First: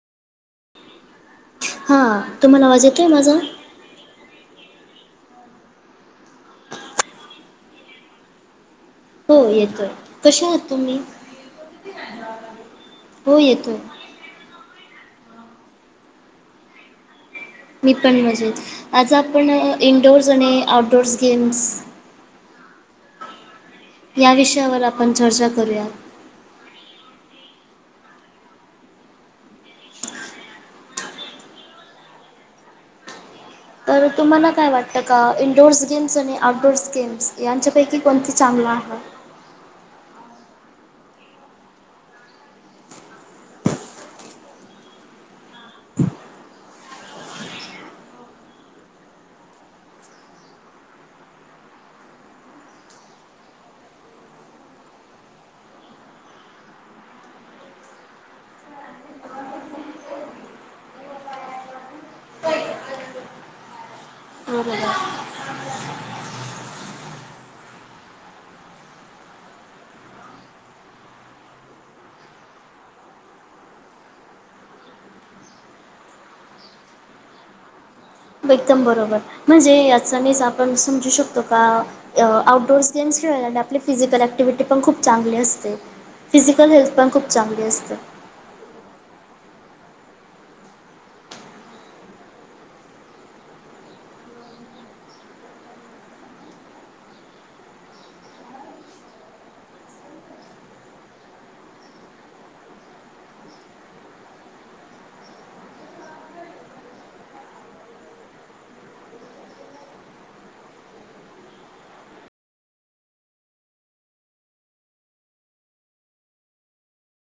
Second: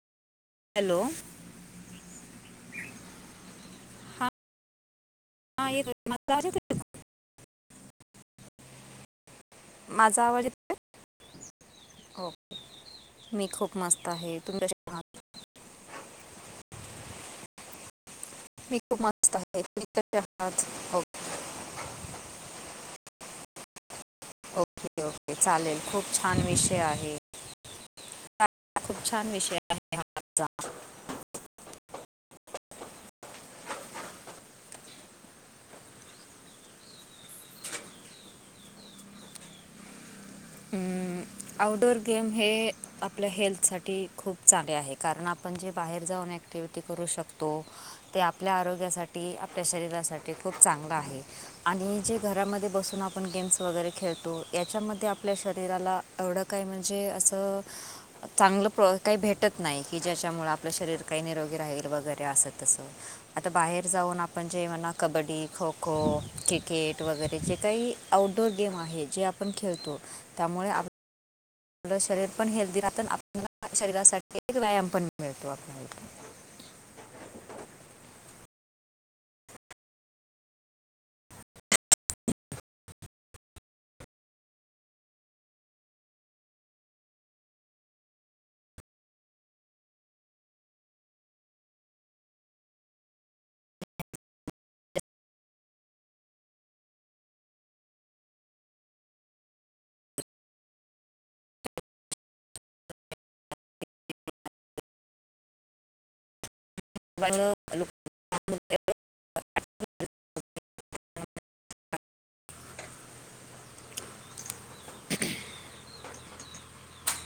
Hello? हां, तुम्हाला आवाज येतोय माझा? हां येतोय, [unintelligible] माझा आवाज येतोय का? हो येतोय माझा आवाज कशा आहात तुम्ही येतोय? हो, हो मी खूप येतोय मस्त त आहे, तुम्ही [unintelligible] कशे आहात? मी पण मजेत, मी खूप आज मस्त आपण आहे तुम्ही कसे इंडोअर्स आणि आहात आउटडोअर्स गेम्स या विषयावर ओके! आपण ओके! चर्चा चालेल, करूया खूप छान विषय आहे, [unintelligible] खूप छान विषय आहे, हा आजचा. तर तुम्हांला काय वाटतं का, इंडोअर्स गेम्स आणि आउटडोअर्स गेम्स यांच्यापैकी कोणती चांगलं आहे? हम्म. आऊटडोअर गेम, हे आपल्या हेल्थसाठी खूप चांगले आहे, कारण आपण जे बाहेर जाऊन एक ॲक्टिव्हटी करू शकतो, ते आपल्या आरोग्यासाठी आपल्या शरीरासाठी, खूप चांगलं आहे. आणि जे घरामध्ये बसून आपण गेम्स वगैरे खेळतो, याच्यामध्ये आप ल्या शरीराला, एवढं काय म्हणजे असं चांगलं प्र काही भेटतं नाही, की ज्याच्यामुळे आपलं शरीर काही निरोगी राहील, वगैरे असं तसं. आता बाहेर जाऊन आपणं जेव्हा ना, बरोबर कबड्डी खो -खो क्रिकेट वगैरे जे काही, आउटडोअर गेम आहे, जे आपण खेळतो त्यामुळे आ पलं शरीर पण हेल्दी राहतं, अन आपल्याला शरीरासाठी व्यायाम पण मिळतो, आपल्याला. एकदम बरोबर, म्हणजे याचानेच आपण समजू शकतो का अ आउटडोअर्स गेम्स खेळल्याने आपली फिजिकल ऍक्टिव्हटी पण खूप चांगली असते. फिजिकल हेल्थ, पण खूप चांगली असते. [unintelligible]